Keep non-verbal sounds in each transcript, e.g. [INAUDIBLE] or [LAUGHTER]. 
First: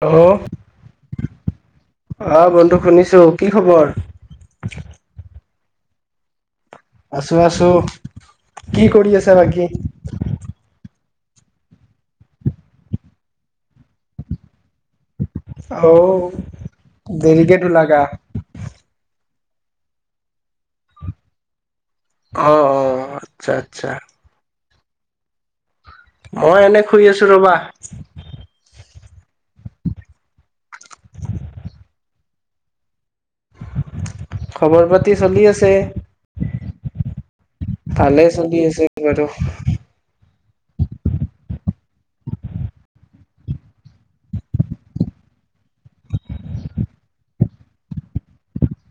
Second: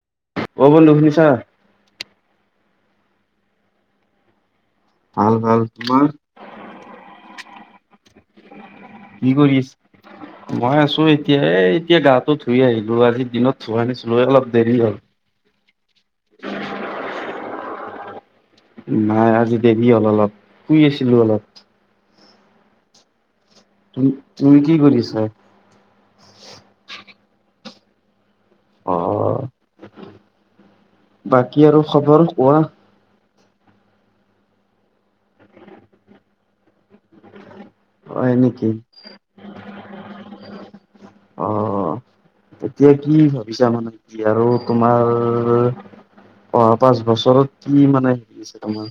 Hello, অ বন্ধু শুনিছা? অ', বন্ধু শুনিছোঁ, কি খবৰ? ভাল, ভাল তোমাৰ? আছোঁ, আছোঁ কি কৰি আছা বাকী? মই আছো এতিয়া এ, এতিয়া গাটো ধুই আহিলোঁ আজি দিনত ধুৱা নাছিলো এ, অলপ দেৰি হ'ল। অ', দেৰিকে ধূলা গা নাই আজি দেৰি হ'ল অলপ শুই আছিলোঁ অলপ। অ', অ'। আচ্ছা তুম-তুমি কি কৰিছা? মই এনে শুই আছোঁ ৰ'বা। অ বাকী আৰু খবৰ কোৱা? খবৰ পাতি চলি আছে। অ ভালেই হয় চলি নেকি আছে বাৰু অ এতিয়া কি ভাবিছা? মানে কি আৰু তোমাৰ অহা পাঁচ বছৰত কি মানে হেৰি আছে তোমাৰ?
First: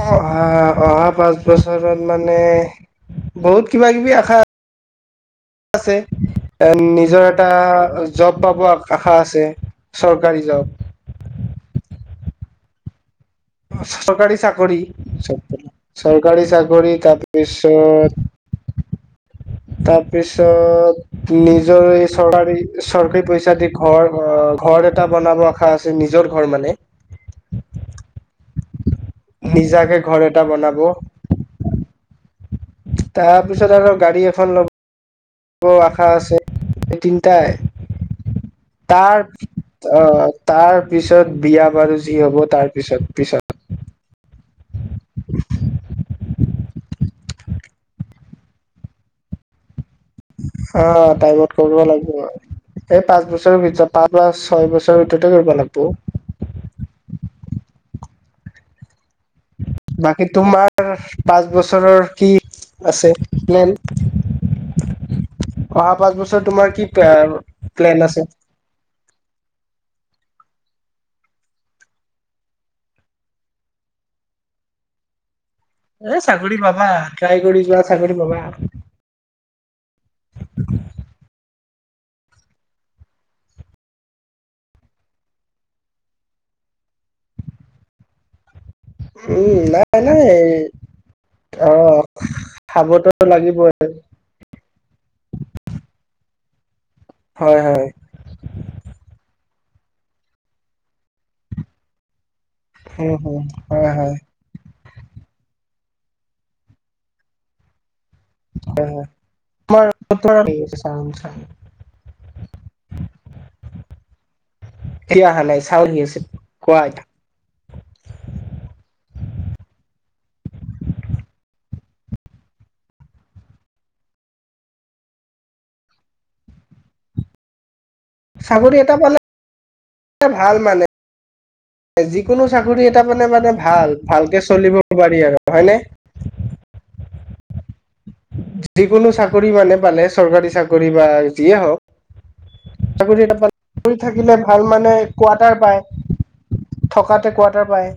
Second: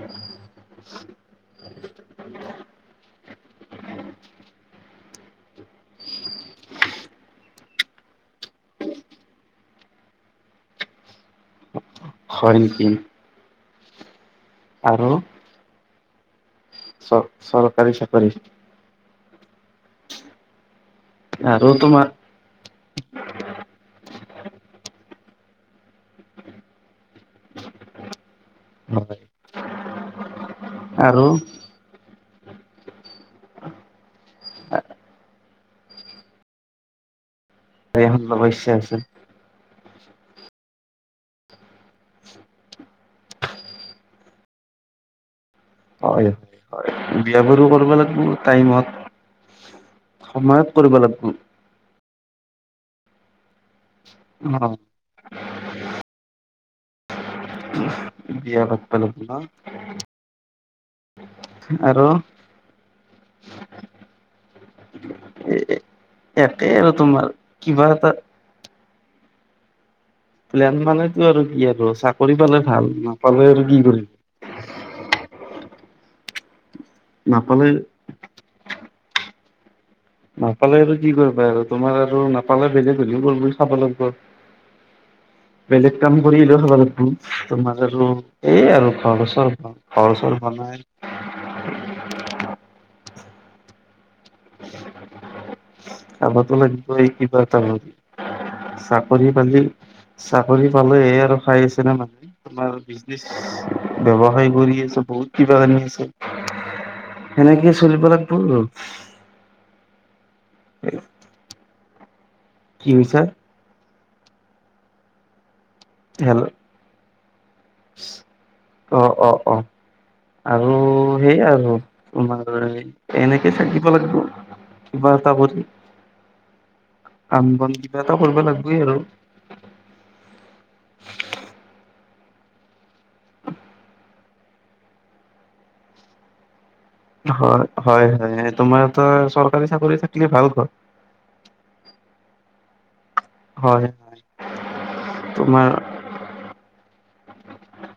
অহা, অহা পাঁচ বছৰ ধৰত মানে বহুত কিবা কিবি আশা আছে। নিজৰ এটা জব পাব আশা আছে। চৰকাৰী জব। হয় নিকি। চৰকাৰী চাকৰি গৰি চাগ কৰি চ চৰকাৰী তাৰপিছছত চাকৰি তাৰপিছত আৰু নিজৰ তোমাৰ এই চৰকাৰী চৰকাৰী পইচা দি ঘৰ অ ঘৰ এটা বনাব আশা আছে নিজৰ ঘৰ মানে, হয় নিজাকে ঘৰ এটা এটা বনাব আৰু তাৰপিছত আৰু গাড়ী এখন লব আশা আছে এদিন ত গাড়ী এখন ল'ব ইচ্ছা আছে তাৰ আহ তাৰ পিছত বিয়া বাৰু যি হব তাৰ পিছত পিছত হয় হয় হয় বিয়াবাৰো কৰিব লাগিব টাইমত। সময়ত অ কৰিব লাগিব টাইমত কৰিব লাগিব আৰু। এই পাঁচ বছৰৰ ভিতৰত। পাঁচ বাাঁচ অ ছয় বছৰ ভিতৰতে কৰিব লাগিব। বিয়া পাত ব লা বাকী তোমাৰ পাঁচ বছৰৰ আৰু কি আছে প্লেন, এ অহা পাঁচ বছৰ একেই তোমাৰ কি আৰু প কিবা প্লেন এটা আছে? প্লেন মানেতো আৰু কি আৰু চাকৰি পালে ভাল নাপালে আৰু কি কৰিম? এ চাকৰি পা পাবা ট্ৰাই কৰি যোৱা চাকৰি পাবা। নাপালে আৰু কি কৰিবা আৰু তোমাৰ আৰু নাপালে বেলেগ হলেও কৰিব খাব লাগিব বেলেগ কাম কৰিলেও খাব লাগিব তোমাৰ আৰু। এই আৰু ঘৰ চৰ উম নাই ঘৰ নাই চৰ বনাই অঁ খাবতো লাগিবই। আমাৰ তোমাৰ কিবা হয় হয়। তাহৰি চাকৰি পালে চাকৰি পালোহে আৰু খাই আছে নে মানুহে। তোমাৰ উম বিজনেছ হুম। হয় হয় ব্যৱসায় কৰি আছো বহুত কিবা কাৰি আছে। সেনেকে চলিব লাগি ব। ব আৰ ক চাম চ কি কৈছা সি অহা নাই। চাউল আছে হেল্ল' কোৱা এটা অ অ অ আৰু সেই আৰু তোমাৰ এনেকে থাকিব লাগিব কিবা এটা কৰি, কাম বন এটা কৰিব চাকৰি লাগিবই আৰু এটা পালে ভাল মানে। যিকোনো চাকৰি এটাৰ মানে মানে ভাল ভালকে চলিব পাৰি আৰু হয়নে। হয়। হয় হয় তোমাৰ এটা যিকোনো চাকৰি চৰকাৰী মানে পালে থাকিলে ভাল চৰকাৰী ঘৰ চাকৰি বা যিয়ে হওক। হয় চাকৰি থাকিলে ভাল মানে কোৱাটাৰ তোমাৰ পায়। থকাতে কোৱাৰটাৰ পায়।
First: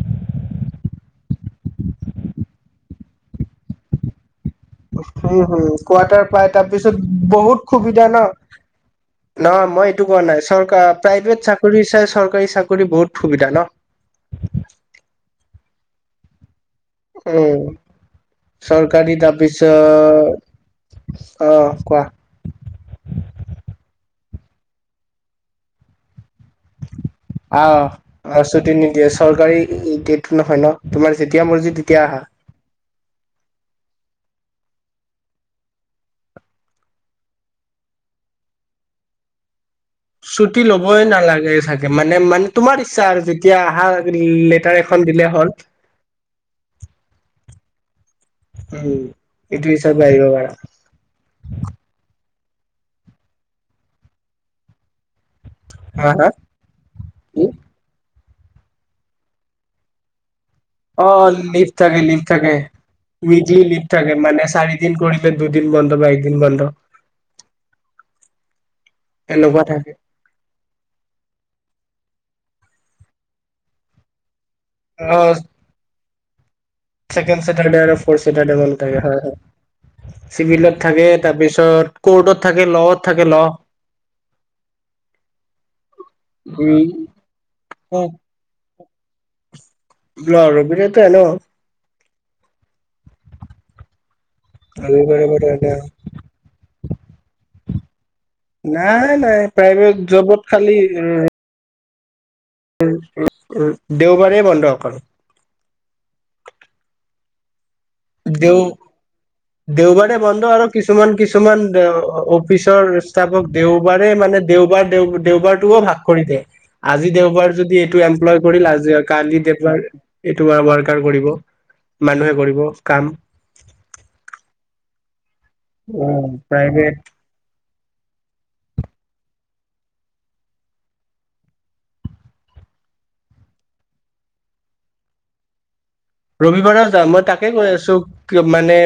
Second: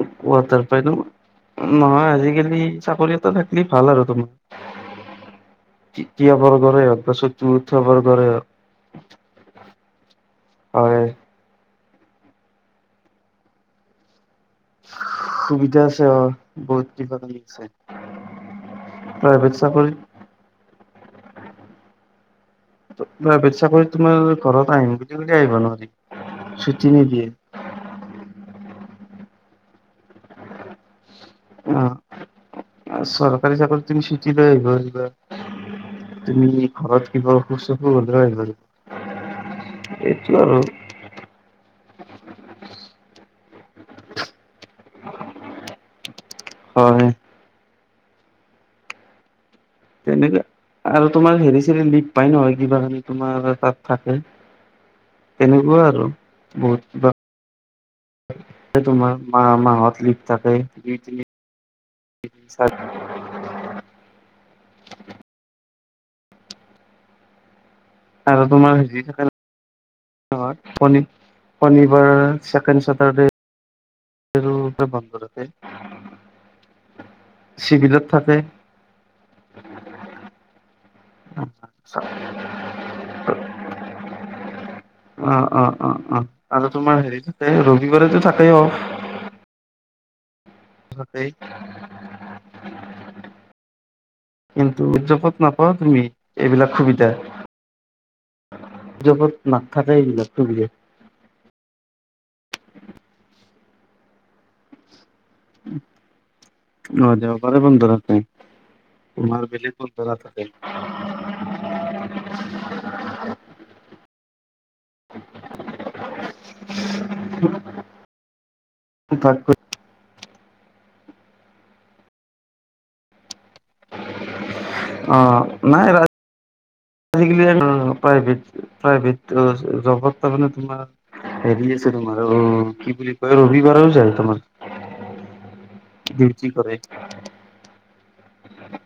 কোৱাটাৰ পাই ন? নহয় আজিকালি চাকৰি এটা থাকিলি ভাল আৰু তোমাৰ। হুম হুম কোৱাটাৰ তৃতীয় পাই বৰ্গৰে হওক তাৰপিছত বা চতুৰ্থ বহুত সুবিধা ন। বৰ্গৰে হওক নাই মই এইটো কোৱা নাই চৰকাৰ হয় প্ৰাইভেড চা চাকৰি চাই চৰকাৰী চাকৰি বহুত সুবিধা ন। [UNINTELLIGIBLE] বহুত [UNINTELLIGIBLE] উম চৰকাৰী প্ৰাইভেট চাকৰি, তাৰপিছত অ কোৱা প্ৰাইভেট চাকৰিত তোমাৰ। ঘৰত আহিম বুলি বুলি আহিব নোৱাৰি। ছুটি নিদিয়ে অ'অ' ছুটি নিদিয়ে। চৰকাৰী [UNINTELLIGIBLE] টো নহয় ন। তোমাৰ যেতিয়া মৰ্জি অ তেতিয়া আহা। চৰকাৰী চাকৰিত তুমি চুটি লৈ আহিব পাৰিবা, তুমি ঘৰত কিবা অসুখ চসুখ হ'লে আহিব পাৰিবা। এইটো আৰু ছুটি ল'বই নালাগে চাগে মানে মানে তোমাৰ ইচ্ছা আৰু যদি। যেতিয়া আহা লেটাৰ এখন দিলে হ'ল। হয়। উম। এইটো হিচাপে আহিব তেনেকে, পাৰা আৰু তোমাৰ হেৰি চেৰি লিভ পাই নহয়। কিবা যদি তোমাৰ তাত থাকে। তেনেকুৱা আৰু হা হা বহুত কিবা। কি তোমাৰ মাহত লিভ। থাকে দুই তিনি অ' লিভ থাকে, লিভ থাকে চাৰি উইক্লি লিভ থাকে মানে চাৰি দিন কৰিলে দুদিন বন্ধ। একদিন বন্ধ। আৰু তোমাৰ। হেৰি থাকে এনেকুৱা থাকে। শনি, শনিবাৰ ছেকেণ্ড চেটাৰডে'। অ', [UNINTELLIGIBLE] ছেকেণ্ড চেটাৰডে আৰু চিভিলত ফৰ্ থাকে। চেটাৰডে বন্ধ থাকে হয় হয় চিভিলত। থাকে তাৰপিছত কৰ্টত থাকে লৱত থাকে ল অ', অ', অ', অ, আৰু উম, তোমাৰ হেৰি থাকে ৰবিবাৰেতো থাকেই অফ। ৰবিবাৰেটো এনেও থাকেই। অফ। কিন্তু ৰবিবাৰে উদজাপত বাৰু নাপাও এনে তুমি এইবিলাক সুবিধা। নাই জবত নাই নাথাকে প্ৰাইভেট এইবিলাক জবত সুবিধা। খালি উম, উম দেওবাৰেই বন্ধ অকল। অ'যাব পাৰে। দেও দেওবাৰে বন্ধ আৰু কিছুমান কিছুমান অফিচৰ ষ্টাফক দেওবাৰে মানে দেওবাৰ দেও দেওবাৰটোও ভাগ কৰি দিয়ে আজি দেওবাৰ যদি এইটো এমপ্লয় কৰিল আজি কালি তাতকৈ দেওবাৰ এইটো বাৰ কাৰ পৰিব মানুহে কৰিব কাম অঁ নাই ৰাজ প্ৰাইভেট প্ৰাইভেট প্ৰাইভেট ত জবত তাৰমানে তোমাৰ হেৰি আছে তোমাৰ অঁ কি বুলি কয় ৰবিবাৰেও যায় তোমাৰ ডিউটি কৰে। ৰবিবাৰেও যায় মই তাকে কৈ আছো মানে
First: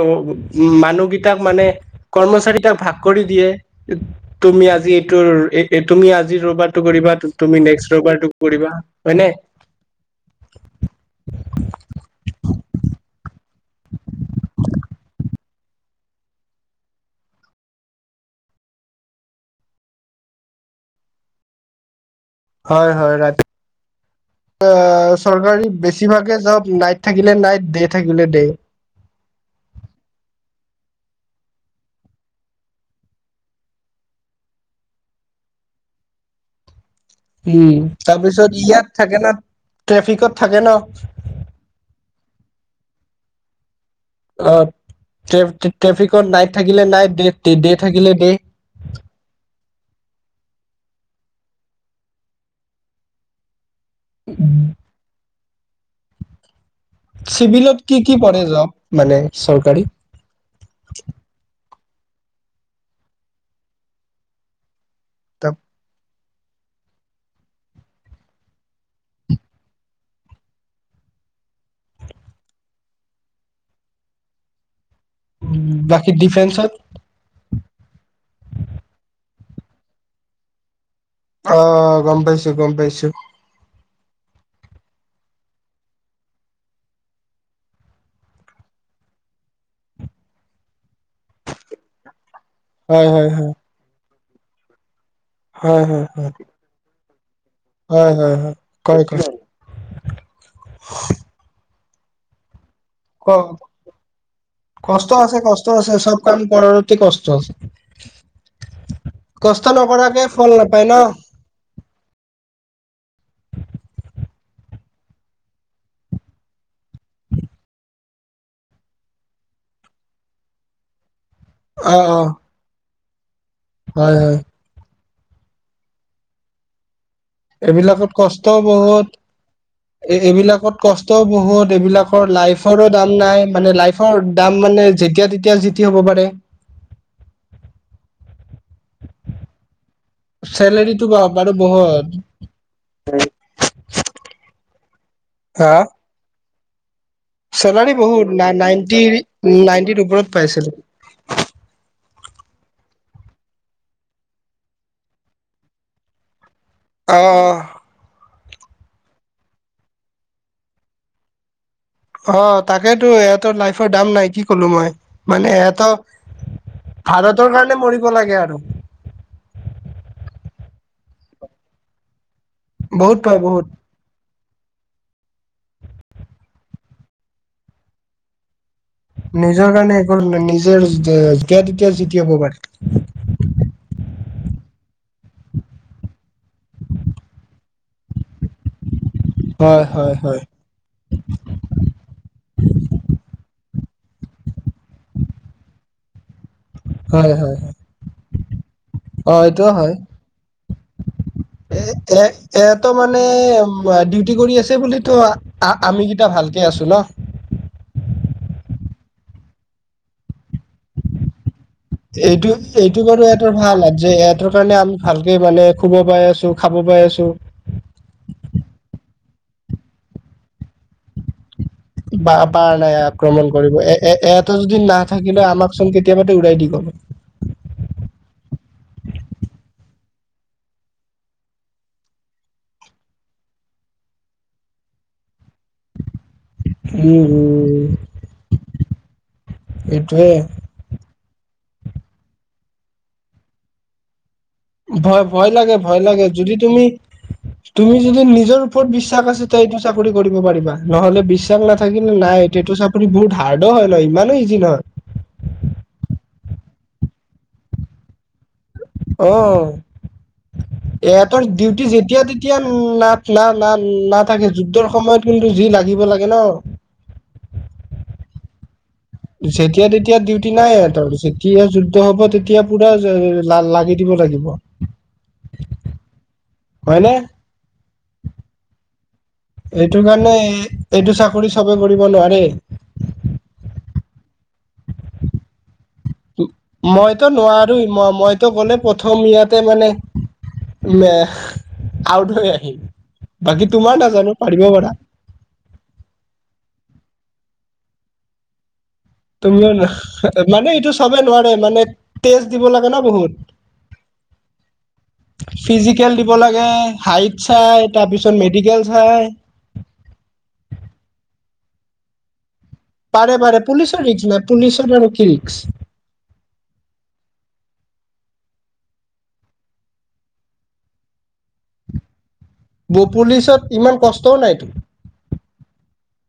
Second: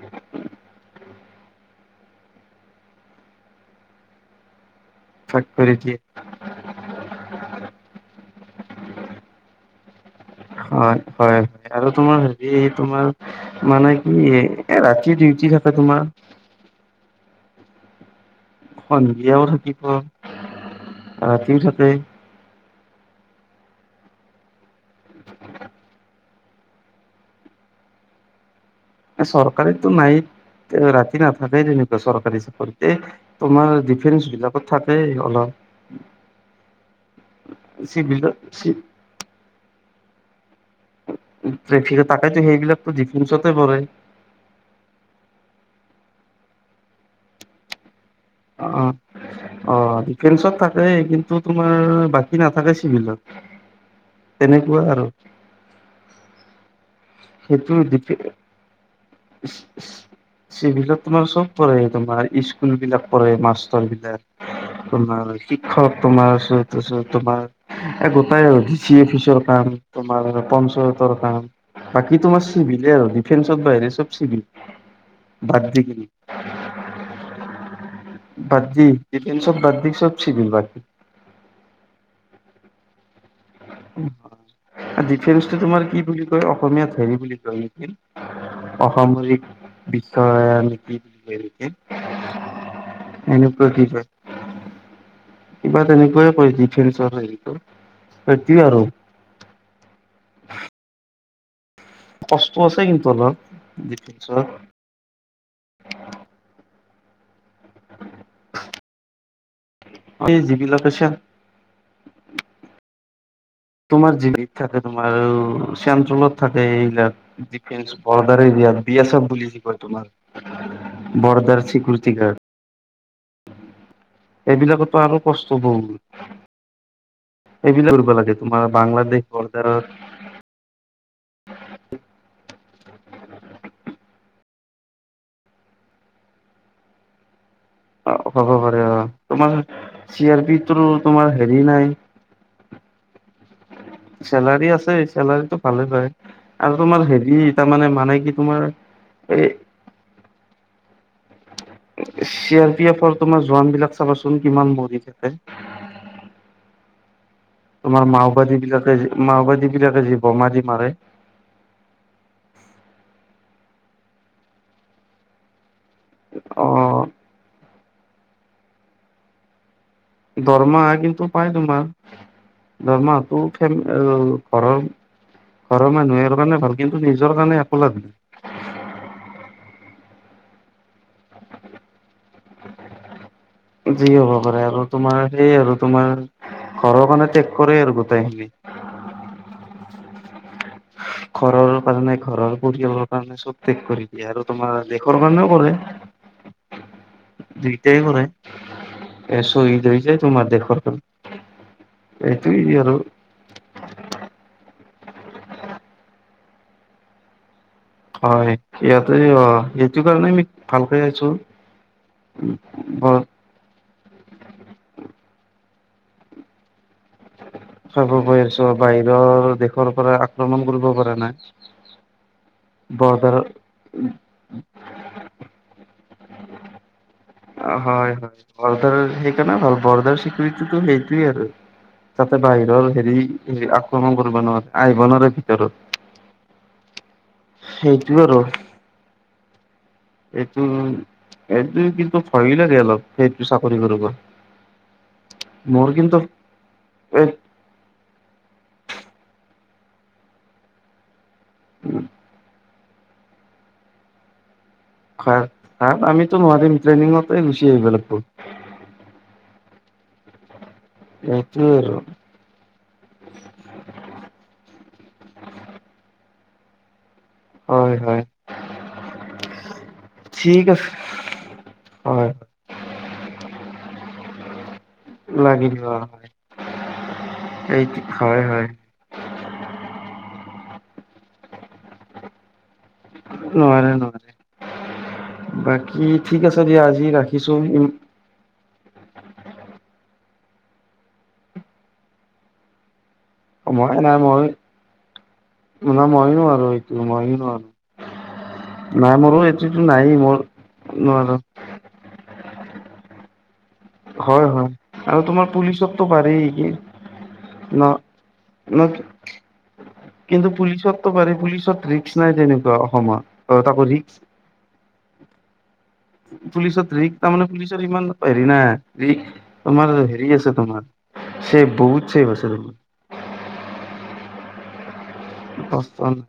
উ মানুহকেইটাক মানে কৰ্মচাৰীকেইটাক ভাগ কৰি দিয়ে তুমি আজি এইটো ভাগ কৰি দিয়ে তুমি আজি ৰবিবাৰটো কৰিবা তুমি নেক্স ৰবিবাৰটো কৰিবা হয় নে হয় হয় হয় আৰু তোমাৰ হেৰি তোমাৰ মানে কি এ ৰাতি ডিউটি থাকে তোমাৰ সন্ধিয়াও থাকিব ৰাতিও থাকে হয় হয় ৰাতি চৰকাৰী বেছিভাগে জব নাইট থাকিলে নাই ডে থাকিলে ডে চৰকাৰীতটো নাই ৰাতি নাথাকেই তেনেকুৱা চৰকাৰী চাকৰিতে তোমাৰ ডিফেন্স বিলাকত থাকেই অলপ উম চিভিলত তাৰপিছত ইয়াত থাকে না ট্ৰেফিকত থাকে ন ট্ৰেফিকত তাকেইতো সেইবিলাকো দি ডিফেন্সাতে পৰে অ' ট্ৰেফিকত নাইট থাকিলে নাইট ডে থাকিলে ডে অঁ অ' ডিফেন্সত থাক থাকেই কিন্তু তোমাৰ বাকী নাথাকে চিভিলত তেনেকুৱা আৰু সেইটো চিভিলত কি ডিফে কি পৰে জব মানে চৰকাৰী চিভিলত তোমাৰ চব পৰে তোমাৰ স্কুল বিলাক পৰে মাষ্টৰ বিলাক তোমাৰ শিক্ষক তোমাৰ পিছত তোমাৰ গোটাই ডি চি অফিচৰ কাম তোমাৰ পঞ্চায়তৰ কাম বাকী তোমাৰ চিভিলেই আৰু ডিফেন্সৰ বাহিৰে চব চিভিল বাদ দি কিনি বাকী ডিফেন্সত বাকী ডিফেন্সত বাদ দি চব চিভিল বাকী অ' গম পাইছো গম পাইছো ডিফেন্সটো তুমাৰ কি বুলি কয় অসমীয়াত হেৰি বুলি কয় নেকি অসামৰিক বিষয়া নে কি বুলি হয় হয় হয়। এনেকুৱা কিবা কিবা হয় হয় হয় তেনেকুৱাই কয় ডিফেন্স [UNINTELLIGIBLE] হয় হয় হয় কয় কয় [UNINTELLIGIBLE] ক, অলপ ডিফেন্সৰ কষ্ট আছে। কষ্ট আছে। চব কাম কৰাৰ কে কষ্ট আছে। কষ্ট নকৰাকে এই ফল নাপায় যিবিলাকে ন। চেন তোমাৰ য থাকে তোমাৰ চেণ্ট্ৰেলত থাকে এইবিলাক ডিফেস বৰ্ডাৰ এৰিয়াত বি এছ এফ বুলি কি কয় তোমাৰ ব'ৰদাৰ অ' চিকিঅ'ৰিটি অ' গাৰ্ড হয় হয়। এইবিলাকতো আৰু কষ্ট বহুত এইবিলাক কৰিব এইবিলাকত লাগে কষ্টও তোমাৰ বহুত। বাংলাদেশ বৰ্ডাৰত এইবিলাকত কষ্টও বহুত। এইবিলাকৰ লাইফৰো দাম নাই। মানে লাইফৰ দাম মানে, যেতিয়া তেতিয়া যি তি হ'ব পাৰে। অ, হ'ব পাৰে অ'। তোমাৰ চি আৰ পি টোৰ চেলাৰীটো তোমাৰ পাব বাৰু হেৰি নাই বহুত [UNINTELLIGIBLE] চেলাৰী আছে চেলাৰিটো হা ভালে পাই। চেলাৰী বহুত। না-নাইনটি, এই নাইনটিৰ ওপৰত পাইছিলোঁ। চি আৰ পি এফৰ তোমাৰ জোৱান বিলাক চাবাচোন কিমান মৰি থাকে। অ তোমাৰ মাওবাদী বিলাক মাওবাদি বিলাকে যে, বোমা দি মাৰে। অ', তাকেতো ইহঁতৰ লাইফৰ দাম নাই কি ক'লো মই মানে এহঁত অ ভাৰতৰ কা মৰিব লাগে আৰু। দৰমাহা কিন্তু পাই তোমাৰ বহুত পায় দৰমহাটো [UNINTELLIGIBLE] বহুত ঘৰৰ, ঘৰৰ মানুহেৰ কাৰণে ভাল কিন্তু নিজৰ কাৰণে একো লাভ নিজৰ কাৰণে এখন নিজৰ যে-যেতি-তেতিয়া [UNINTELLIGIBLE] কি হ'ব পাৰে। কৰে আৰু তোমাৰ সেই আৰু তোমাৰ ঘৰৰ কাৰণে ত্যাগ কৰে আৰু গোটেইখিনি। হয়, হয়, হয়। ঘৰৰ কাৰণে ঘৰৰ পৰিয়ালৰ কাৰণে চব শেখ কৰী দিয়ে আৰু তোমাৰ দেশৰ কাৰণেও কৰে। হয় হয় হয় দুইটাই কৰে। অ, এ এইটো শ্বহীদ হয়। হৈ যায় তোমাৰ দেশৰ কাৰণে এ, এ এইটোৱে এটো আৰু মানে ডিউটি কৰি আছ বুলি টো আমি গীত ভালকে আছো ন। হয়। ইয়াতে, এইটো কাৰণেই এইটো, এইটো ব বাৰু এটা ভাল যে ইহঁতৰ কাৰণে আমি ভালকে মানে শুব পাই আছো, খাব পাই আছো। খাব পাই আছোঁ। অ বাই নিজৰ দেশৰ পৰা আক্ৰমণ কৰিব প নাই বা পাৰ নাই বৰ্ডাৰ আক্ৰমণ কৰিব। এ এটা যদি নাথাকিল হয় আমাকচোন কেতিয়া বাতে উলাই দি গল হয়। হয়, হয় বৰ্দাৰ সেইকাৰণে ভাল বৰ্দাৰ চিকৰিটিো সেইটোৱেই আৰু। তাতে বাহিৰৰ হেৰি আক্ৰমণ কৰিব নোৱাৰে আহিব নোৱাৰে ভিতৰত। উম', সেইটো আৰু উম '। এইটো এইটো কিন্তু ভয়ো লাগে অলপ। সেইটো চাকৰি কৰিব। ভয় ভয় লাগে, মোৰ ভয় কিন্তু লাগে যদি তুমি এই তুমি যদি নিজৰ ওপৰত বিশ শ্বাস আছে এইটো চাকৰি কৰিব পাৰিবা। নহ'লে বিশ্বা স নাথাকিলে নাই এইটো চা বহুত হাৰ্ডো হয় ন, ইমানো ইজি নহয়। খাৰ আমিতো নোৱাৰিম ট্ৰেইনিঙতে গুচি আহিব লাগিব। অ'। এহঁতৰ এইটোৱে ডিউটি আৰু যেতিয়া তেতিয়া না না না নাথাকে যুদ্ধৰ সময়ত কিন্তু যি লাগিব লাগে ন। হয়, হয়। যেতিয়া তেতিয়া ডিউটি ঠিক নাই আছে ইহঁতৰ যেতিয়া যুদ্ধ হব হয় তেতিয়া পুৰা লা লা লাগি দিব লাগিব। লাগি দিব লগা হয় হয়নে সেইটো হয়, হয়। এইটো কাৰণে এইটো চাকৰি চবে কৰিব নোৱাৰে। নোৱাৰে নহয়। বাকী দিয়া আজি মইতো ৰাখিছো নোৱাৰো ম মইতো গ'লে প্ৰথম ইয়াতে মানে আউট হৈ আহিম। বাকী তোমাৰ মই নাই নাজানো মই পাৰিব পাৰা ন মইও নোৱাৰো এইটো মইও নোৱাৰো। নাই মোৰো তুমিও এইটোতো নায়েই মোৰ মানে এইটো চবে নোৱাৰো নোৱাৰে মানে তেজ দিব লাগে ন বহুত। হয়, হয় আৰু তোমাৰ পুলিচতো ফিজিকেল দিব পাৰি লাগে কি হাইট চাই ন তাৰপিছত মেডিকেল ন চাই কিন্তু পুলিচতো পাৰি পুলিচত এইটোত ৰিস্ক নাই তেনেও। পাৰে পাৰে পুলিচৰ ৰিস্ক নাই। পুলিচৰ আৰু কি ৰিস্ক? পুলিচত ৰিস্ক তাৰমানে পুলিচত ইমান হেৰি নাই ৰিস্ক। তোমাৰ হেৰি আছে তোমাৰ চেভ বহুত চেভ আছে। তোমাৰ [UNINTELLIGIBLE] পুলিচত ইমান কচ ত নাইটো [UNINTELLIGIBLE]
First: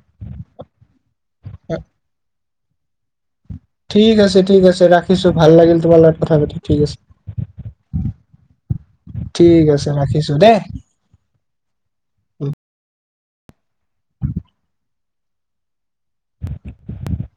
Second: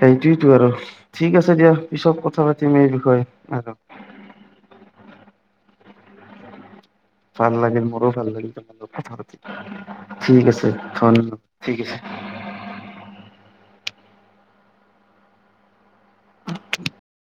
সেইটোয়েতো আৰু ঠিক আছে দিয়া পিছত কথা পা ম এই বিষয়ে আৰু ঠিক আছে ঠিক আছে ৰাখিছো ভাল লাগিল। তোমাৰ লগত কথা পাতি, ঠিক আছে। ভাল লাগিল মোৰো ভাল লাগিল তোমাৰ লগত কথা ঠিক আছে পাতি ৰাখিছো ঠিক আছে দেই [UNINTELLIGIBLE] ঠিক আছে। হয় [UNINTELLIGIBLE]